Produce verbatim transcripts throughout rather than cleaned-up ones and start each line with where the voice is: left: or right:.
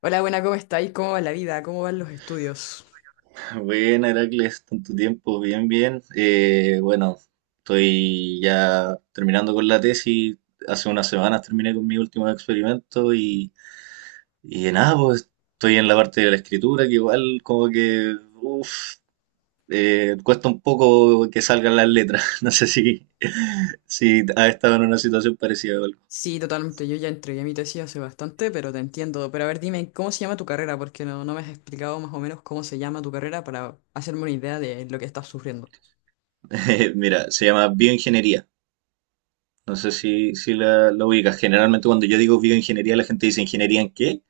left: Hola, buena, ¿cómo estáis? ¿Cómo va la vida? ¿Cómo van los estudios?
right: Buena, Heracles, tanto tiempo, bien, bien. Eh, bueno, estoy ya terminando con la tesis. Hace unas semanas terminé con mi último experimento y, y nada, pues estoy en la parte de la escritura, que igual como que, uff, cuesta un poco que salgan las letras. No sé si, si has estado en una situación parecida o algo.
left: Sí, totalmente. Yo ya entregué mi tesis hace bastante, pero te entiendo. Pero a ver, dime, ¿cómo se llama tu carrera? Porque no, no me has explicado más o menos cómo se llama tu carrera para hacerme una idea de lo que estás sufriendo.
right: Mira, se llama bioingeniería. No sé si, si, la, la ubicas. Generalmente cuando yo digo bioingeniería, la gente dice, ¿ingeniería en qué?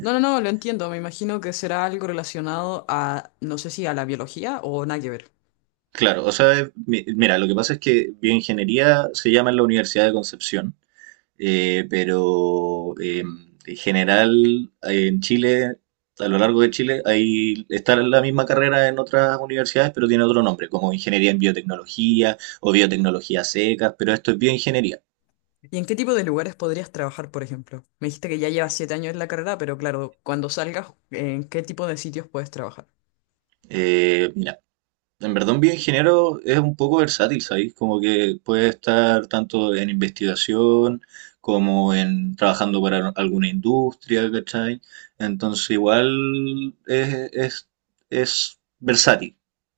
left: No, no, no, lo entiendo. Me imagino que será algo relacionado a, no sé si a la biología o nada que ver.
right: Claro, o sea, es- mi- mira, lo que pasa es que bioingeniería se llama en la Universidad de Concepción, eh, pero eh, en general eh, en Chile, a lo largo de Chile, ahí está la misma carrera en otras universidades, pero tiene otro nombre, como ingeniería en biotecnología o biotecnología secas, pero esto es bioingeniería.
left: ¿Y en qué tipo de lugares podrías trabajar, por ejemplo? Me dijiste que ya llevas siete años en la carrera, pero claro, cuando salgas, ¿en qué tipo de sitios puedes trabajar?
right: Eh, mira, en verdad, un bioingeniero es un poco versátil, ¿sabes? Como que puede estar tanto en investigación como en trabajando para alguna industria, ¿cachai? Entonces, igual es, es, es versátil.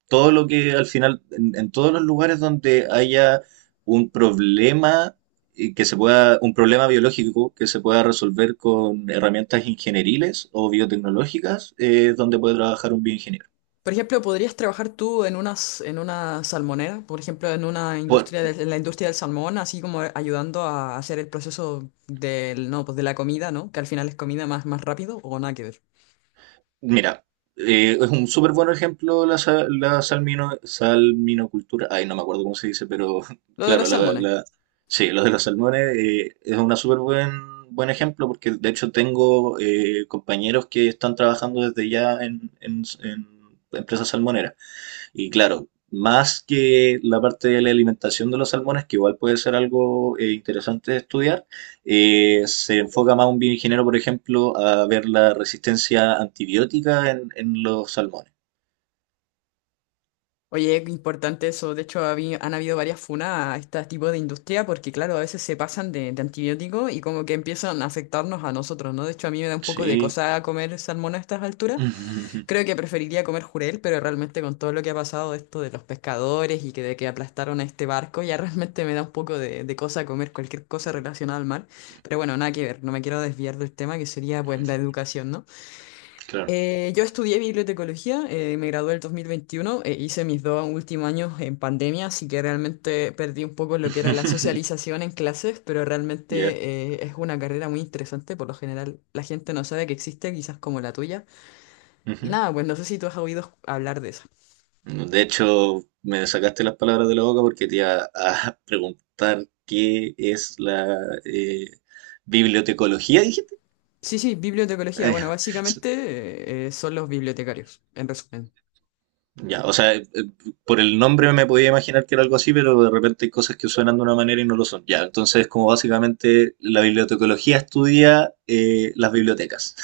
right: Todo lo que al final, en, en todos los lugares donde haya un problema y que se pueda, un problema biológico que se pueda resolver con herramientas ingenieriles o biotecnológicas, eh, es donde puede trabajar un bioingeniero.
left: Por ejemplo, ¿podrías trabajar tú en unas, en una salmonera? Por ejemplo, en una
right: Por,
left: industria del- en la industria del salmón, así como ayudando a hacer el proceso del, no, pues de la comida, ¿no? Que al final es comida más, más rápido o nada que ver.
right: Mira, eh, es un súper buen ejemplo la, sa- la salmino, salminocultura. Ay, no me acuerdo cómo se dice, pero
left: Lo de
right: claro,
left: los
right: la,
left: salmones.
right: la- sí, lo de los salmones eh, es un súper buen, buen ejemplo porque de hecho tengo eh, compañeros que están trabajando desde ya en, en- en empresas salmoneras. Y claro, más que la parte de la alimentación de los salmones, que igual puede ser algo eh, interesante de estudiar, eh, se enfoca más un bioingeniero, por ejemplo, a ver la resistencia antibiótica en, en los salmones.
left: Oye, qué importante eso. De hecho, habi- han habido varias funas a este tipo de industria porque, claro, a veces se pasan de, de antibióticos y como que empiezan a afectarnos a nosotros, ¿no? De hecho, a mí me da un poco de
right: Sí.
left: cosa comer salmón a estas alturas. Creo que preferiría comer jurel, pero realmente con todo lo que ha pasado esto de los pescadores y que de que aplastaron a este barco, ya realmente me da un poco de, de cosa comer cualquier cosa relacionada al mar. Pero bueno, nada que ver, no me quiero desviar del tema que sería pues la educación, ¿no?
right: Claro.
left: Eh, yo estudié bibliotecología, eh, me gradué el dos mil veintiuno, eh, hice mis dos últimos años en pandemia, así que realmente perdí un poco lo que era la socialización en clases, pero
right: Ya.
left: realmente eh, es una carrera muy interesante. Por lo general, la gente no sabe que existe, quizás como la tuya. Y
right: Ujú.
left: nada, pues no sé si tú has oído hablar de eso.
right: De hecho, me sacaste las palabras de la boca porque te iba a preguntar qué es la eh, bibliotecología, dijiste.
left: Sí, sí, bibliotecología. Bueno, básicamente eh, eh, son los bibliotecarios, en resumen.
right: Ya, o sea, eh, por el nombre me podía imaginar que era algo así, pero de repente hay cosas que suenan de una manera y no lo son. Ya, entonces como básicamente la bibliotecología estudia eh, las bibliotecas.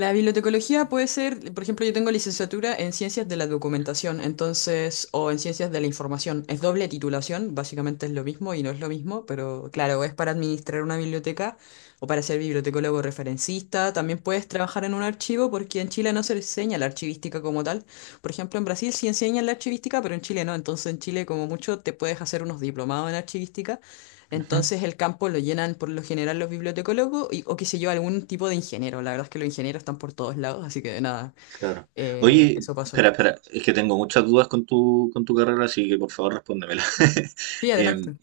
left: La bibliotecología puede ser, por ejemplo, yo tengo licenciatura en ciencias de la documentación, entonces, o en ciencias de la información. Es doble titulación, básicamente es lo mismo y no es lo mismo, pero claro, es para administrar una biblioteca o para ser bibliotecólogo referencista. También puedes trabajar en un archivo porque en Chile no se enseña la archivística como tal. Por ejemplo, en Brasil sí enseñan la archivística, pero en Chile no. Entonces, en Chile, como mucho, te puedes hacer unos diplomados en archivística.
right: Ujú.
left: Entonces, el campo lo llenan por lo general los bibliotecólogos y- o qué sé yo, algún tipo de ingeniero. La verdad es que los ingenieros están por todos lados, así que nada,
right: Claro.
left: eh,
right: Oye,
left: eso pasó.
right: espera, espera, es que tengo muchas dudas con tu, con tu carrera, así que por favor respóndemela.
left: Sí,
right: Em,
left: adelante.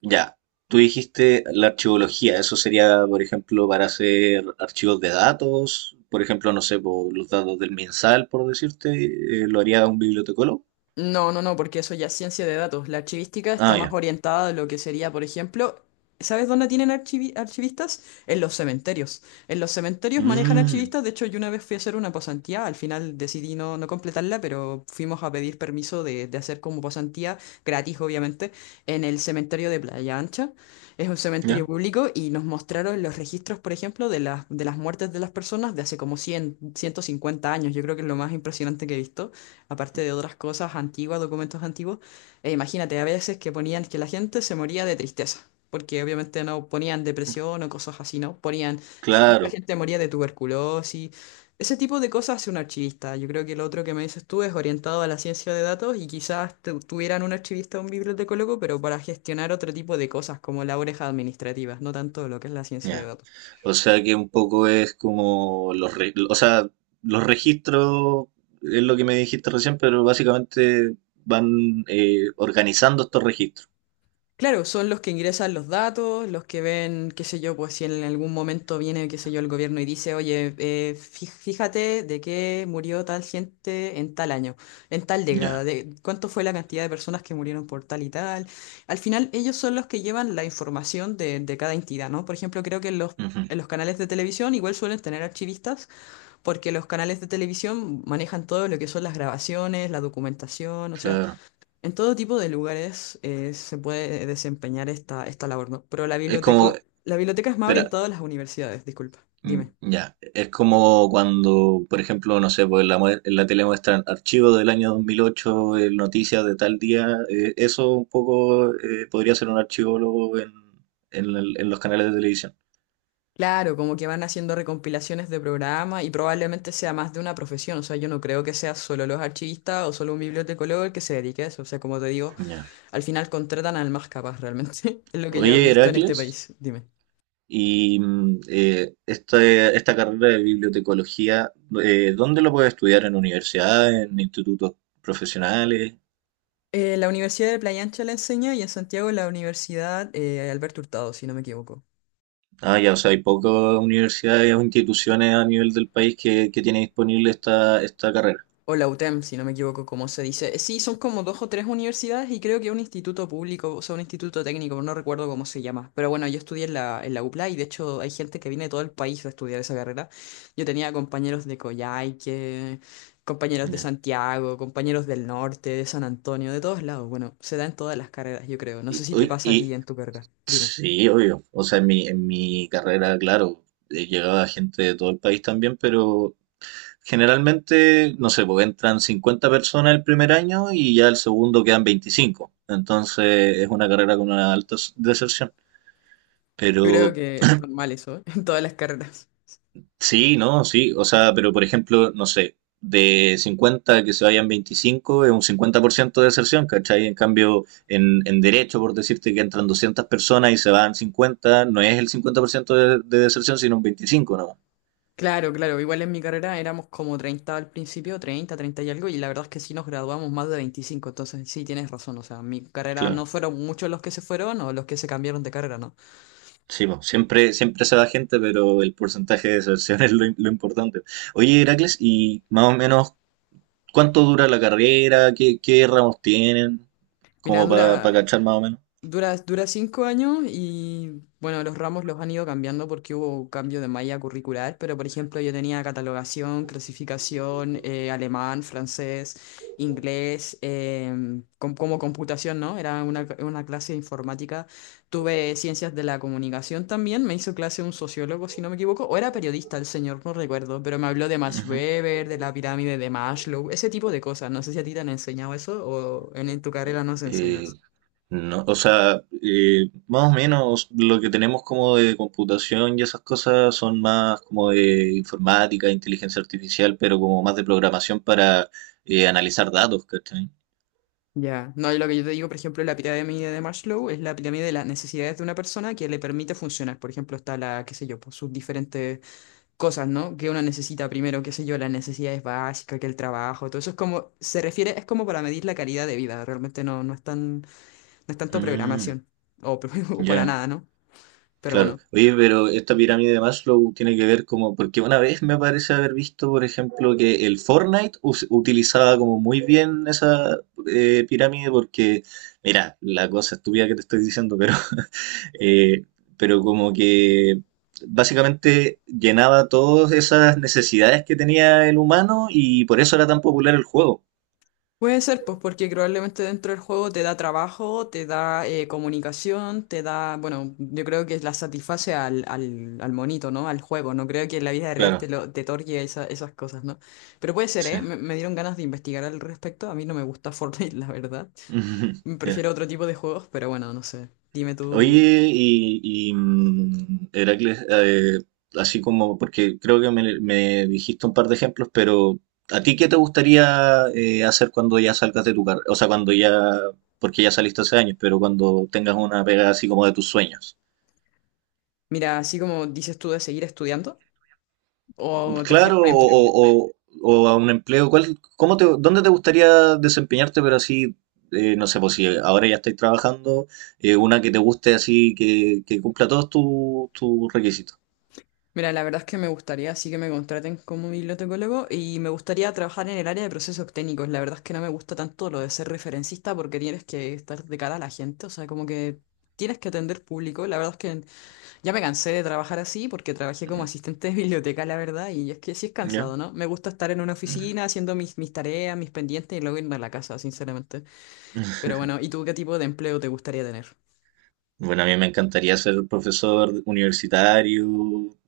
right: ya, tú dijiste la archivología, eso sería, por ejemplo, para hacer archivos de datos, por ejemplo, no sé, por los datos del MinSal, por decirte, eh, lo haría un bibliotecólogo.
left: No, no, no, porque eso ya es ciencia de datos. La archivística está
right: Ah,
left: más
right: ya.
left: orientada a lo que sería, por ejemplo, ¿sabes dónde tienen archivi- archivistas? En los cementerios. En los cementerios manejan
right: Mm,
left: archivistas. De hecho, yo una vez fui a hacer una pasantía, al final decidí no, no completarla, pero fuimos a pedir permiso de, de hacer como pasantía, gratis obviamente, en el cementerio de Playa Ancha. Es un cementerio
right: ya,
left: público y nos mostraron los registros, por ejemplo, de las, de las muertes de las personas de hace como cien ciento cincuenta años. Yo creo que es lo más impresionante que he visto aparte de otras cosas antiguas, documentos antiguos. E imagínate, a veces que ponían que la gente se moría de tristeza, porque obviamente no ponían depresión o cosas así, ¿no? Ponían, ge- mucha
right: claro,
left: gente moría de tuberculosis. Ese tipo de cosas hace un archivista. Yo creo que lo otro que me dices tú es orientado a la ciencia de datos y quizás tu- tuvieran un archivista o un bibliotecólogo, pero para gestionar otro tipo de cosas como labores administrativas, no tanto lo que es la ciencia de
right: ya.
left: datos.
right: O sea que un poco es como los, re- o sea, los registros, es lo que me dijiste recién, pero básicamente van eh, organizando estos registros.
left: Claro, son los que ingresan los datos, los que ven, qué sé yo, pues si en algún momento viene, qué sé yo, el gobierno y dice, oye, eh, fí- fíjate de qué murió tal gente en tal año, en tal década,
right: Ya,
left: de cuánto fue la cantidad de personas que murieron por tal y tal. Al final, ellos son los que llevan la información de, de cada entidad, ¿no? Por ejemplo, creo que los,
right: ujú,
left: en los canales de televisión igual suelen tener archivistas, porque los canales de televisión manejan todo lo que son las grabaciones, la documentación, o sea...
right: claro.
left: En todo tipo de lugares eh, se puede desempeñar esta, esta labor, ¿no? Pero la
right: Es
left: biblioteca,
right: como,
left: la biblioteca es más
right: espera,
left: orientada a las universidades, disculpa,
right: mm,
left: dime.
right: ya, es como cuando, por ejemplo, no sé, pues en la, mue- en la tele muestran archivos del año dos mil ocho eh, noticias de tal día, eh, eso un poco eh, podría ser un archivólogo en, en el- en los canales de televisión.
left: Claro, como que van haciendo recompilaciones de programa y probablemente sea más de una profesión, o sea, yo no creo que sea solo los archivistas o solo un bibliotecólogo el que se dedique a eso, o sea, como te digo,
right: Ya.
left: al final contratan al más capaz realmente, es lo que yo he
right: Oye,
left: visto en este
right: Heracles,
left: país, dime.
right: y mm, eh, este- esta carrera de bibliotecología, eh, ¿dónde lo puedes estudiar? ¿En universidades, en institutos profesionales?
left: Eh, la Universidad de Playa Ancha la enseña y en Santiago la Universidad eh, Alberto Hurtado, si no me equivoco.
right: Ah, ya, o sea, hay pocas universidades o instituciones a nivel del país que, que tiene disponible esta, esta carrera.
left: O la UTEM, si no me equivoco, como se dice. Eh, Sí, son como dos o tres universidades y creo que un instituto público, o sea, un instituto técnico, no recuerdo cómo se llama. Pero bueno, yo estudié en la, en la UPLA y de hecho hay gente que viene de todo el país a estudiar esa carrera. Yo tenía compañeros de Coyhaique, compañeros de
right: Ya.
left: Santiago, compañeros del norte, de San Antonio, de todos lados. Bueno, se da en todas las carreras, yo creo. No sé
right: Y,
left: si te
right: uy,
left: pasa a ti
right: y-
left: en tu carrera. Dime.
right: sí, obvio. O sea, en mi, en mi carrera, claro, eh, llegaba gente de todo el país también, pero generalmente, no sé, pues entran cincuenta personas el primer año y ya el segundo quedan veinticinco. Entonces es una carrera con una alta s- deserción.
left: Yo creo
right: Pero
left: que es normal eso, ¿eh? En todas las carreras.
right: sí, no, sí. O sea, pero por ejemplo, no sé, de cincuenta que se vayan veinticinco es un cincuenta por ciento de deserción, ¿cachai? En cambio, en, en derecho, por decirte que entran doscientas personas y se van cincuenta no es el cincuenta por ciento de, de deserción, sino un veinticinco, ¿no?
left: Claro, claro. Igual en mi carrera éramos como treinta al principio, treinta, treinta y algo, y la verdad es que sí nos graduamos más de veinticinco. Entonces, sí tienes razón. O sea, en mi carrera
right: Claro.
left: no fueron muchos los que se fueron o los que se cambiaron de carrera, ¿no?
right: Sí, po, siempre, siempre se da gente, pero el porcentaje de deserción es lo, im- lo importante. Oye, Heracles, ¿y más o menos cuánto dura la carrera? ¿Qué, ¿qué ramos tienen?
left: Mira,
right: Como para
left: dura
right: cachar más o menos.
left: dura, dura cinco años y bueno, los ramos los han ido cambiando porque hubo cambio de malla curricular, pero por ejemplo yo tenía catalogación, clasificación, eh, alemán, francés, inglés, em, com- como computación, ¿no? Era una, una clase de informática. Tuve ciencias de la comunicación también, me hizo clase un sociólogo, si no me equivoco, o era periodista el señor, no recuerdo, pero me habló de Max
right: Ujú.
left: Weber, de la pirámide de Maslow, ese tipo de cosas. No sé si a ti te han enseñado eso o en, en tu carrera nos
right: Eh,
left: enseñas.
right: no, o sea, eh, más o menos lo que tenemos como de computación y esas cosas son más como de informática, inteligencia artificial, pero como más de programación para eh, analizar datos, ¿cachai?
left: Ya, no, y lo que yo te digo, por ejemplo, la pirámide de Maslow es la pirámide de las necesidades de una persona que le permite funcionar. Por ejemplo, está la, qué sé yo, pues sus diferentes cosas, ¿no? Que uno necesita primero, qué sé yo, las necesidades básicas, que el trabajo, todo eso es como, se refiere, es como para medir la calidad de vida, realmente no, no es tan, no es tanto
right: Mm,
left: programación, o, o para
right: ya.
left: nada, ¿no? Pero
right: Claro.
left: bueno.
right: Oye, pero esta pirámide de Maslow tiene que ver como, porque una vez me parece haber visto, por ejemplo, que el Fortnite us- utilizaba como muy bien esa eh, pirámide porque, mira, la cosa estúpida que te estoy diciendo, pero, eh, pero como que básicamente llenaba todas esas necesidades que tenía el humano y por eso era tan popular el juego.
left: Puede ser, pues porque probablemente dentro del juego te da trabajo, te da eh, comunicación, te da, bueno, yo creo que la satisface al, al, al monito, ¿no? Al juego, no creo que en la vida real
right: Claro,
left: te, lo, te otorgue esa- esas cosas, ¿no? Pero puede ser,
right: sí.
left: ¿eh? Me, me dieron ganas de investigar al respecto, a mí no me gusta Fortnite, la verdad.
right: Ya.
left: Prefiero otro tipo de juegos, pero bueno, no sé. Dime tú,
right: Oye, y, y, mm, Heracles, eh, así como, porque creo que me, me dijiste un par de ejemplos, pero ¿a ti qué te gustaría eh, hacer cuando ya salgas de tu carrera? O sea, cuando ya, porque ya saliste hace años, pero cuando tengas una pega así como de tus sueños.
left: mira, así como dices tú de seguir estudiando, ¿o te
right: Claro,
left: refieres a
right: o,
left: empleo?
right: o- o- o a un empleo, ¿cuál, cómo te, dónde te gustaría desempeñarte, pero así, eh, no sé, pues si ahora ya estáis trabajando, eh, una que te guste así, que, que cumpla todos tus tus requisitos?
left: Mira, la verdad es que me gustaría, sí que me contraten como bibliotecólogo y me gustaría trabajar en el área de procesos técnicos. La verdad es que no me gusta tanto lo de ser referencista porque tienes que estar de cara a la gente, o sea, como que tienes que atender público. La verdad es que ya me cansé de trabajar así porque trabajé como
right: Mm,
left: asistente de biblioteca, la verdad, y es que sí es
right: ¿Ya?
left: cansado, ¿no? Me gusta estar en una
right: Mm.
left: oficina haciendo mis, mis tareas, mis pendientes y luego irme a la casa, sinceramente. Pero bueno, ¿y tú qué tipo de empleo te gustaría tener?
right: Bueno, a mí me encantaría ser profesor universitario,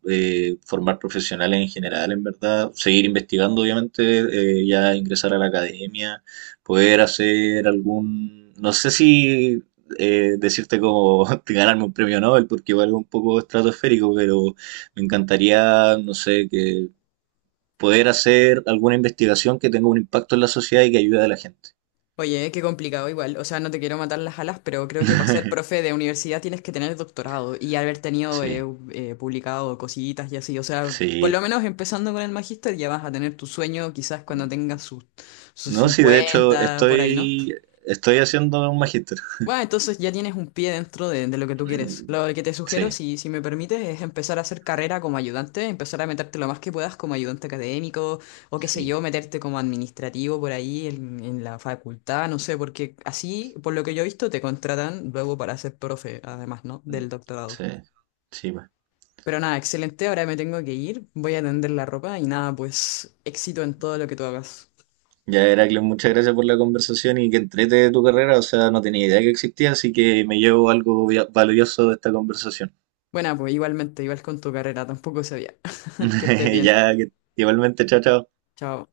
right: eh, formar profesionales en general, en verdad, seguir investigando, obviamente, eh, ya ingresar a la academia, poder hacer algún, no sé si eh, decirte como ganarme un premio Nobel, porque igual es un poco estratosférico, pero me encantaría, no sé, que poder hacer alguna investigación que tenga un impacto en la sociedad y que ayude a la gente.
left: Oye, qué complicado igual. O sea, no te quiero matar las alas, pero creo que para ser profe de universidad tienes que tener doctorado y haber tenido eh,
right: Sí,
left: eh, publicado cositas y así. O sea, por lo
right: sí.
left: menos empezando con el magíster ya vas a tener tu sueño quizás cuando tengas sus, sus
right: No, sí, de hecho,
left: cincuenta por ahí, ¿no?
right: estoy, estoy haciendo un magíster.
left: Bueno, entonces ya tienes un pie dentro de, de lo que tú quieres.
right: Mm,
left: Lo que te sugiero,
right: sí,
left: si, si me permites, es empezar a hacer carrera como ayudante, empezar a meterte lo más que puedas como ayudante académico o qué sé
right: sí,
left: yo, meterte como administrativo por ahí en, en la facultad, no sé, porque así, por lo que yo he visto, te contratan luego para ser profe, además, ¿no?
right: mm,
left: Del doctorado.
right: sí, sí, va.
left: Pero nada, excelente, ahora me tengo que ir, voy a tender la ropa y nada, pues éxito en todo lo que tú hagas.
right: Ya, Heracles, muchas gracias por la conversación y que entrete de tu carrera. O sea, no tenía idea que existía, así que me llevo algo via- valioso de esta conversación.
left: Bueno, pues igualmente, igual con tu carrera, tampoco sabía. Que estés bien.
right: Ya, que- igualmente, chao, chao.
left: Chao.